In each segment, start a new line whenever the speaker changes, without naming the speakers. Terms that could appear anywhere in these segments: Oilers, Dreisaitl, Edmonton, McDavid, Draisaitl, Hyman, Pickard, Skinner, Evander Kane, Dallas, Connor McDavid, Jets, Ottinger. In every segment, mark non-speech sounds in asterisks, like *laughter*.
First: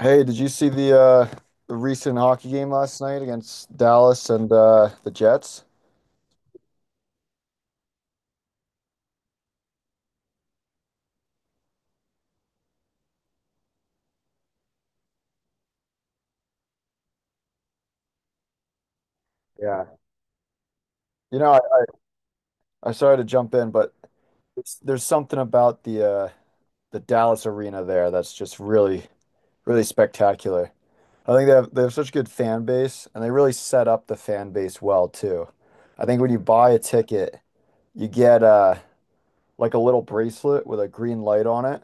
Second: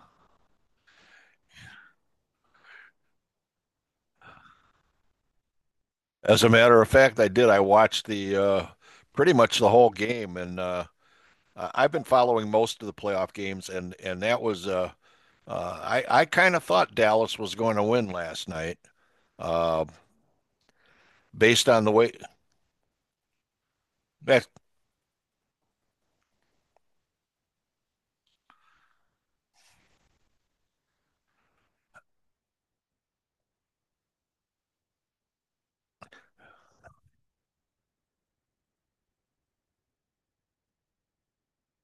Hey, did you see the the recent hockey game last night against Dallas and the Jets?
As a matter of fact, I did. I watched the pretty much the whole game, and I've been following most of the playoff games, and that was I kind of thought Dallas was going to win last night, uh,
Yeah. You know,
based
I,
on the way
I'm sorry to jump in, but
that.
there's something about the the Dallas arena there that's just really really spectacular. I think they have such a good fan base, and they really set up the fan base well too. I think when you buy a ticket, you get like a little bracelet with a green light on it,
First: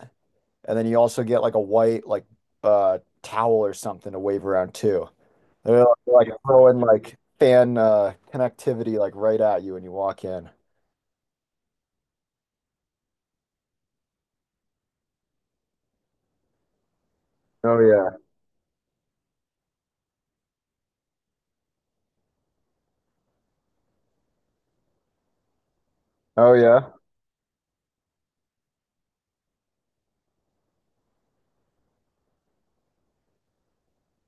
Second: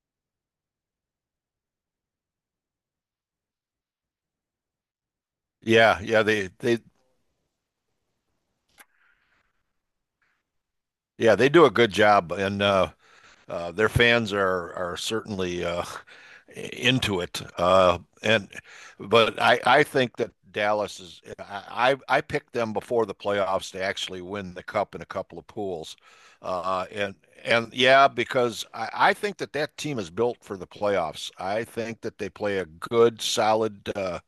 and then you also get like a white like towel or something to wave around too. They're
Yeah, yeah,
like
they
throwing like fan connectivity like right at you when you walk in.
yeah, they do a good job, and their fans are certainly into it.
Oh
Uh,
yeah.
and but I think that Dallas is I picked them before the playoffs to actually win the cup in a couple of pools,
Oh
uh,
yeah.
and and yeah, because I think that that team is built for the playoffs. I think that they play a good solid.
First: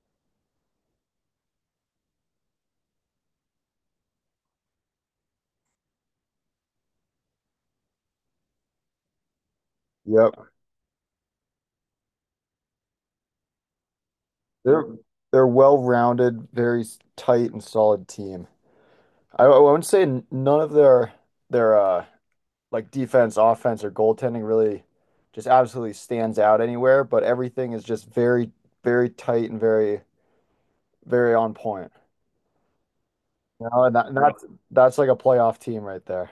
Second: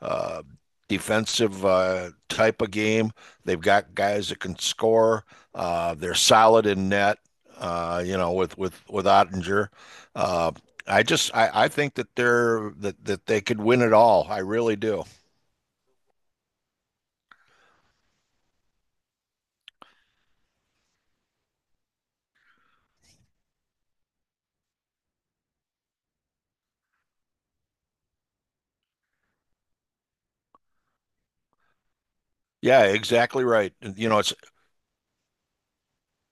uh, Defensive type of game. They've got guys that can score. They're solid in net. You know, with with Ottinger.
Yep.
Uh, I think that they're that that they could win it all. I really
They're
do.
they're well-rounded, very tight and solid team. I wouldn't say none of their like defense, offense, or goaltending really just absolutely stands out anywhere, but everything is just very, very tight and very, very on point.
Yeah, exactly right. You
And
know, it's
that's like a playoff team right there.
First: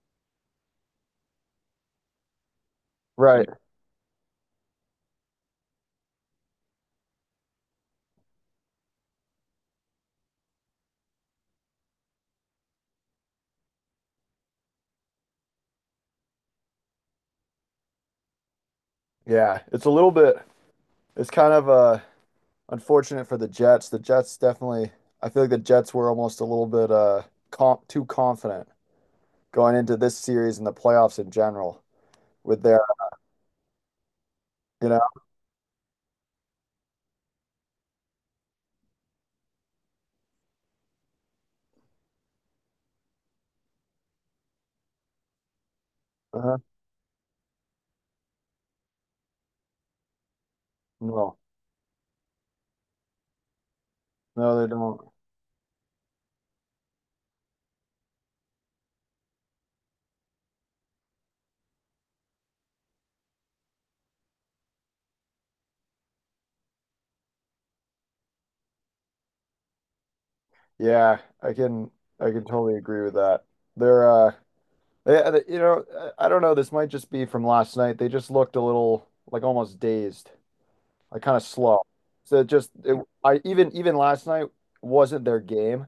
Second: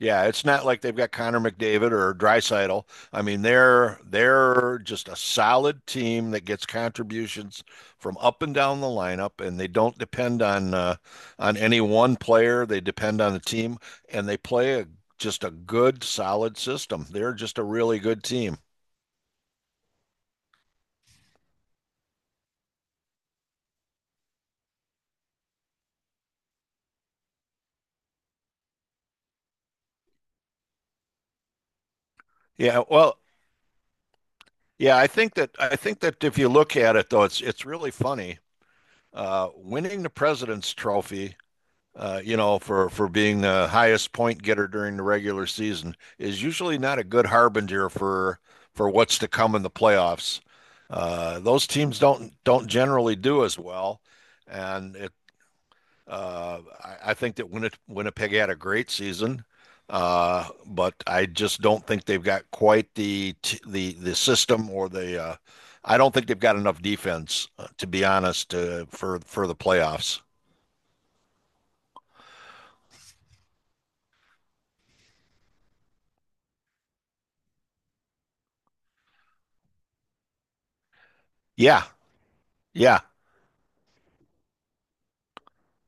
Yeah, it's not like they've got Connor McDavid or Dreisaitl. I mean,
Right.
they're just a solid team that gets contributions from up and down the lineup, and they don't depend on any one player. They depend on the team, and they play just a good, solid system. They're just a really good team.
Yeah. It's a little bit. It's kind of a unfortunate for the Jets. The Jets definitely, I feel like the Jets were almost a little bit comp too confident going into this series and the playoffs in general with their,
Yeah, well,
you
yeah,
know,
I think that if you look at it though, it's really funny. Winning the President's Trophy you know, for being the highest point getter during the regular season is
uh-huh.
usually not a good harbinger for what's to come in the playoffs.
No,
Those teams don't generally do as well,
no, they
and
don't.
it, uh, I, I think that Winnipeg had a great season, but I just don't think they've got quite the system or the. I don't think they've got enough defense, to be honest, for the playoffs.
Yeah, I can, I can totally agree with that. They're, they, you know, I don't know. This might just be from last night. They just looked a little like almost dazed, like kind of slow.
Yeah,
So it just, it,
yeah.
I even last night wasn't their game.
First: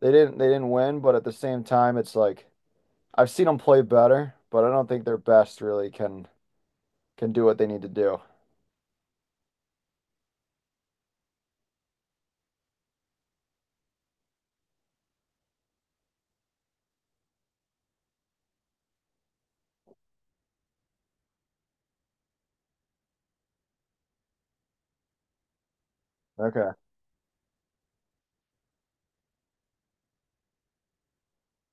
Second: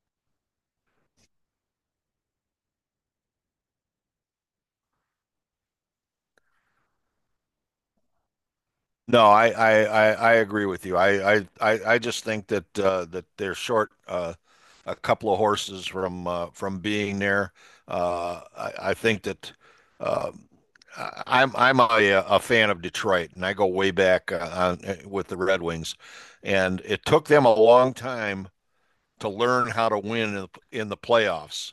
They didn't win, but at the same time, it's like I've seen them play better, but I don't think their best really can do what they need to do.
No, I agree with you. I just think that that they're short a couple of horses from being there. I think that uh, I'm a fan of Detroit, and I go way back with the Red Wings,
Okay.
and it took them a long time to learn how to win in in the playoffs.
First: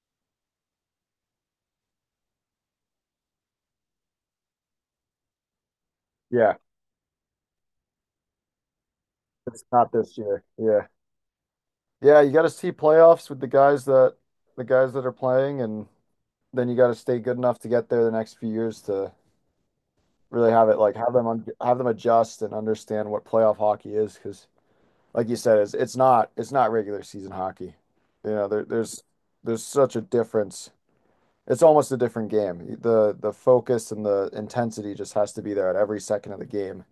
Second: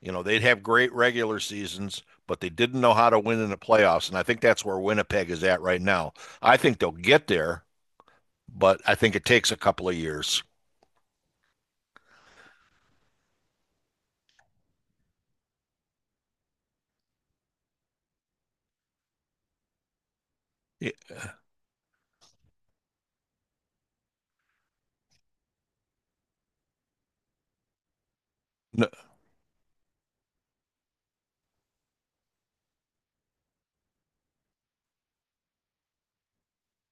You know, they'd have great regular seasons, but they didn't know how to win in the playoffs. And I think that's where Winnipeg is at right now.
Yeah.
I think they'll get there, but I think it takes a
It's
couple
not
of
this
years.
year. Yeah. Yeah, you got to see playoffs with the guys that are playing, and then you got to stay good enough to get there the next few years to really have it like have them un have them adjust and understand what playoff hockey is, because like you said, it's not regular season hockey. You know, there,
Yep.
there's there's such a difference. It's almost a different game. The focus and the intensity just has to be there at every second of the game,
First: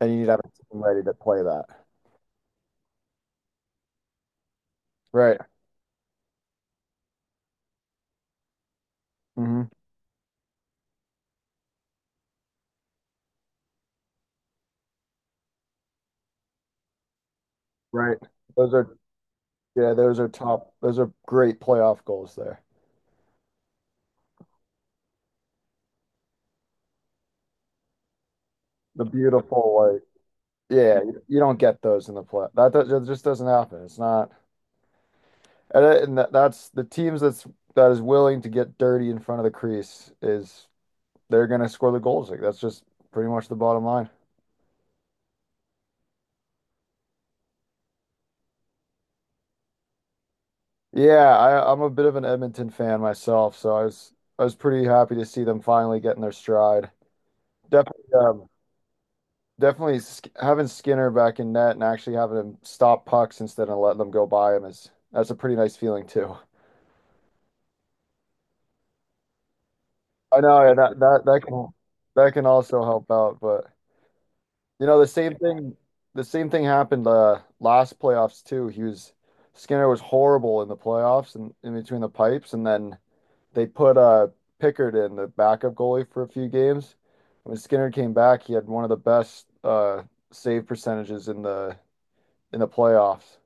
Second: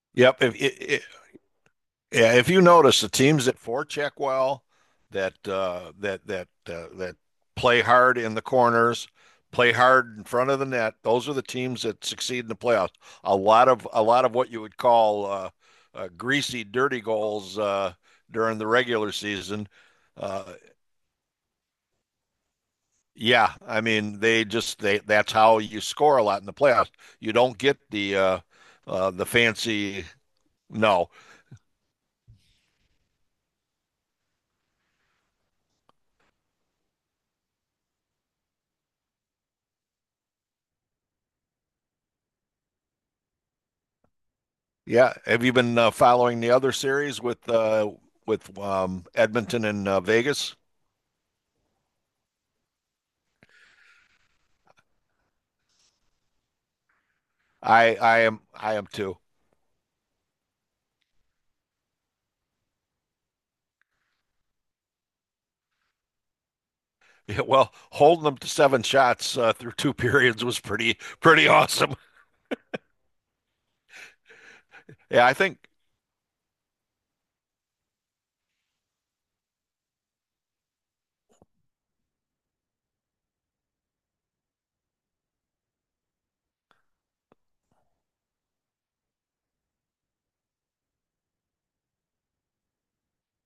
and you need to have a team ready to
If,
play that.
Yeah, if you notice, the teams that forecheck well, that
Right.
that play hard in the corners, play
Hmm.
hard in front of the net, those are the teams that succeed in the playoffs. A lot of what you would call greasy, dirty goals
Right.
during the
Those are,
regular season.
yeah, those are
Uh,
top. Those are great playoff goals there.
yeah, I mean they just they that's how you score a lot in the playoffs. You don't get
The
the
beautiful like,
fancy
yeah,
no.
you don't get those in the play. That just doesn't happen. It's not, and, it- and that, that's the teams that is willing to get dirty in front of the crease, is they're gonna score the goals. Like that's just pretty much the bottom line.
Yeah. Have you been following the other series with Edmonton and Vegas?
Yeah, I'm a bit of an Edmonton fan myself, so I was pretty happy to see them finally getting their stride.
I
Definitely,
I am I am too.
definitely sk having Skinner back in net and actually having him stop pucks instead of letting them go by him is that's a pretty nice feeling too.
Yeah, well, holding them to 7 shots through two *laughs*
I
periods was
know, yeah,
pretty awesome.
that can also help out, but you know
Yeah, I think.
the same thing happened last playoffs too. He was Skinner was horrible in the playoffs and in between the pipes, and then they put Pickard in the backup goalie for a few games. When Skinner came back, he had one of the best save percentages in the playoffs.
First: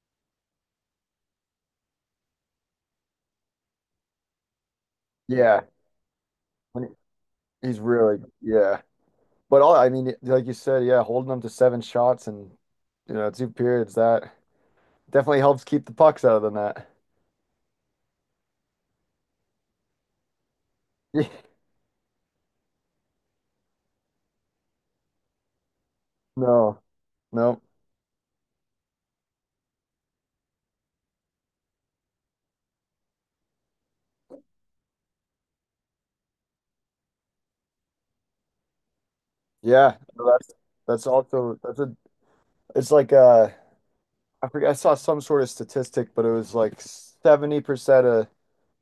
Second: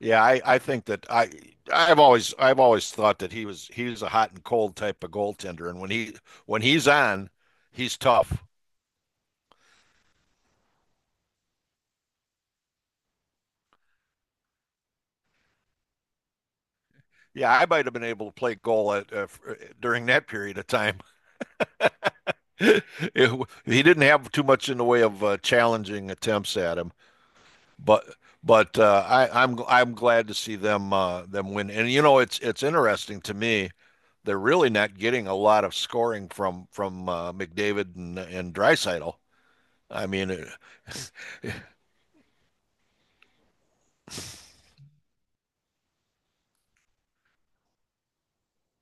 Yeah, I think that I've always thought that he's a hot and cold type of
Yeah.
goaltender, and when he's
When-
on,
he's
he's
really,
tough.
yeah. But all I mean, like you said, yeah, holding them to seven shots and you know two periods, that definitely helps keep the pucks out of the net.
Yeah, I might have been able to play goal at, during that period of time.
*laughs*
*laughs* He didn't have too much in the way of challenging attempts at
No,
him,
no,
but but I'm glad to see them them win. And you know, it's interesting to me. They're really not getting a lot of scoring from McDavid and Dreisaitl.
yeah,
I mean,
no,
it,
that's also that's a, it's like I forget, I saw some sort of statistic, but it was like 70% of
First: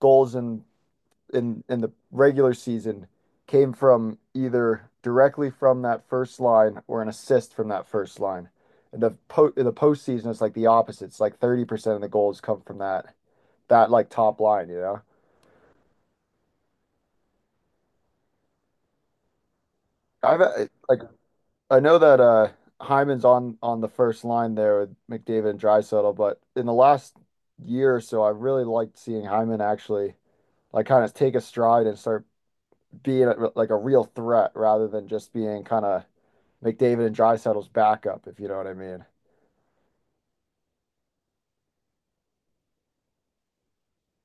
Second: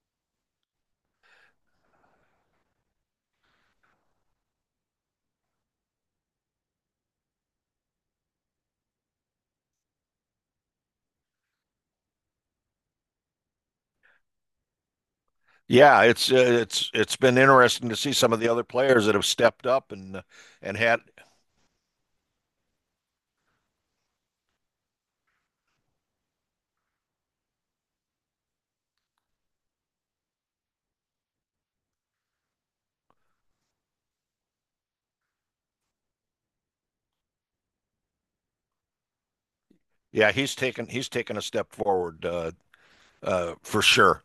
goals in in the regular season came from either directly from that first line or an assist from that first line. And the po in the postseason it's like the opposite. It's like 30% of the goals come from that like top line, you know.
yeah, it's it's been interesting to see some of the other players that have stepped up and
I've uh,
and
like
had
I know that Hyman's on the first line there with McDavid and Draisaitl, but in the last year or so, I really liked seeing Hyman actually like kind of take a stride and start being a, like a real threat rather than just being kind of McDavid and Draisaitel's backup, if you know what I mean.
yeah, he's taken a step forward for sure.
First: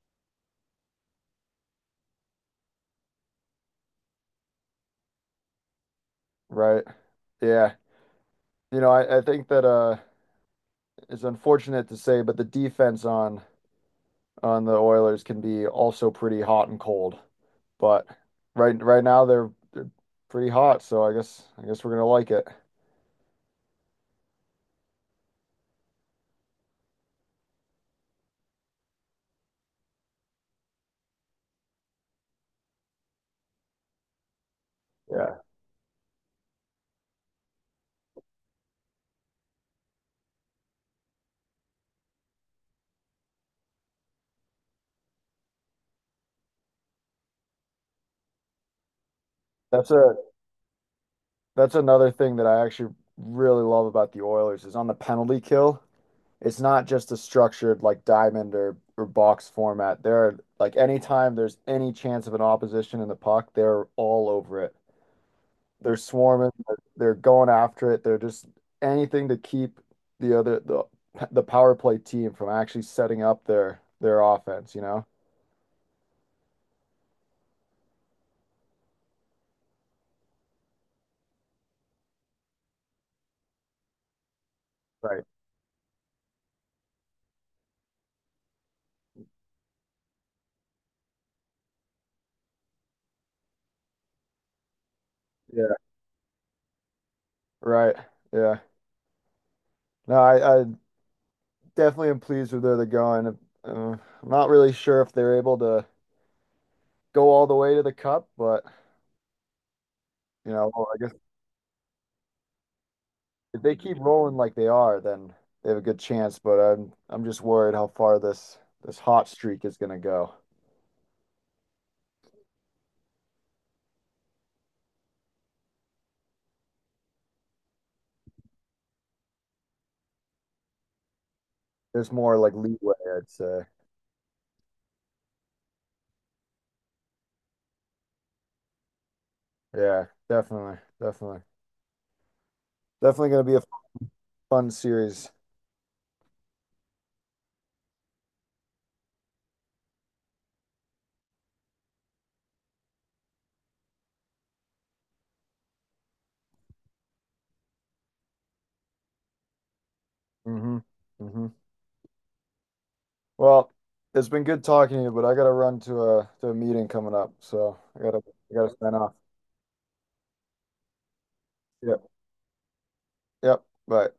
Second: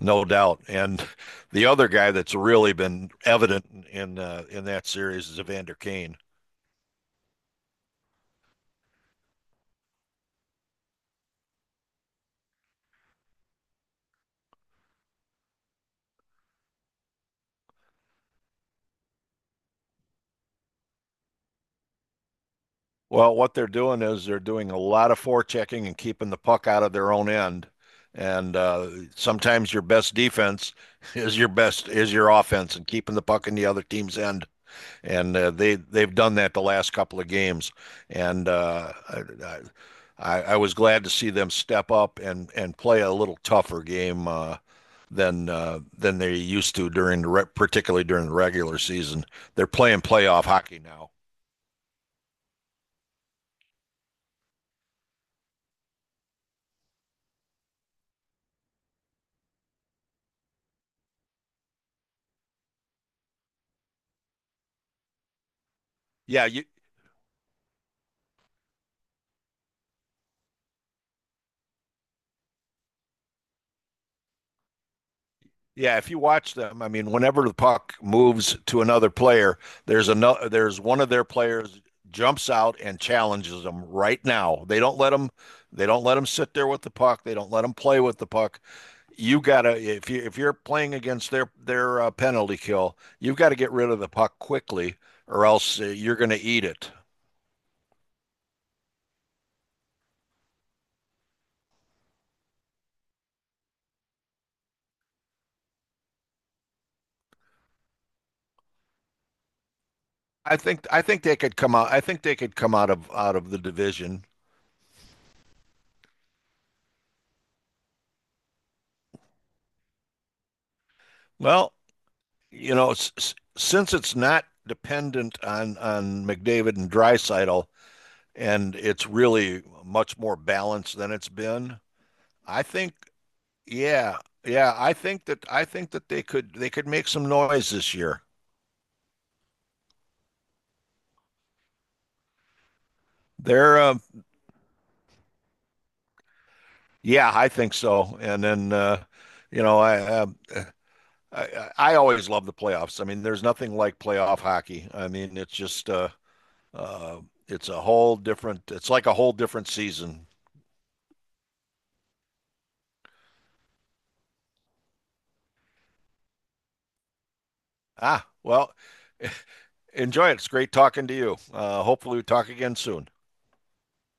No doubt. And the other guy that's really been evident in that series is Evander Kane.
Right. Yeah. I think that it's unfortunate to say, but the defense on the Oilers can be also pretty hot and cold. But right now they're pretty hot, so I guess we're gonna like it.
Well, what they're doing is they're doing a lot of forechecking and keeping the puck out of their own end. And sometimes your best defense *laughs* is your best is your offense and keeping the puck in the other team's end. And
Yeah.
they they've done that the last couple of games. And I was glad to see them step up and play a little tougher game than they used to during particularly during the regular season. They're
That's
playing
a
playoff hockey now.
that's another thing that I actually really love about the Oilers is on the penalty kill. It's not just a structured like diamond or box format. There are like anytime there's any chance of an opposition in the puck, they're all over it. They're
Yeah,
swarming,
you
they're going after it. They're just anything to keep the other the power play team from actually setting up their offense, you know?
yeah. If you watch them, I mean, whenever the puck moves to another player, there's one of their players jumps out and challenges them right now. They don't let
Right.
them sit there with the puck. They don't let them play with the puck. You gotta if you if you're playing against their penalty kill, you've got to get rid of the puck quickly, or
Yeah.
else you're going to eat it.
Right. Yeah. No, I definitely am pleased with where they're going. Uh, I'm not really sure if they're able to go all the way to the cup, but I
I
guess
think they could come out. I think they could come out of the
if they keep
division.
rolling like they are, then they have a good chance, but I'm just worried how far this hot streak is gonna go.
Well, you know, since it's not dependent on McDavid and Drysaitel, and it's really much more balanced than it's been.
There's more like
I
leeway,
think,
I'd say.
yeah, yeah, I think that they could make some noise this year.
Yeah, definitely, definitely. Definitely gonna be a
They're,
fun series.
yeah, I think so. And then, you know, I, uh, I I always love the playoffs. I mean, there's nothing like playoff hockey. I mean, it's just. Uh, it's a whole different, it's like a whole different season.
Mm-hmm. Mm-hmm. Well, it's been good talking to you, but I gotta run to a meeting coming up, so
Ah,
I
well,
gotta sign off.
*laughs* enjoy it. It's great talking to you.
Yep.
Hopefully, we talk again soon.
Yep. Bye.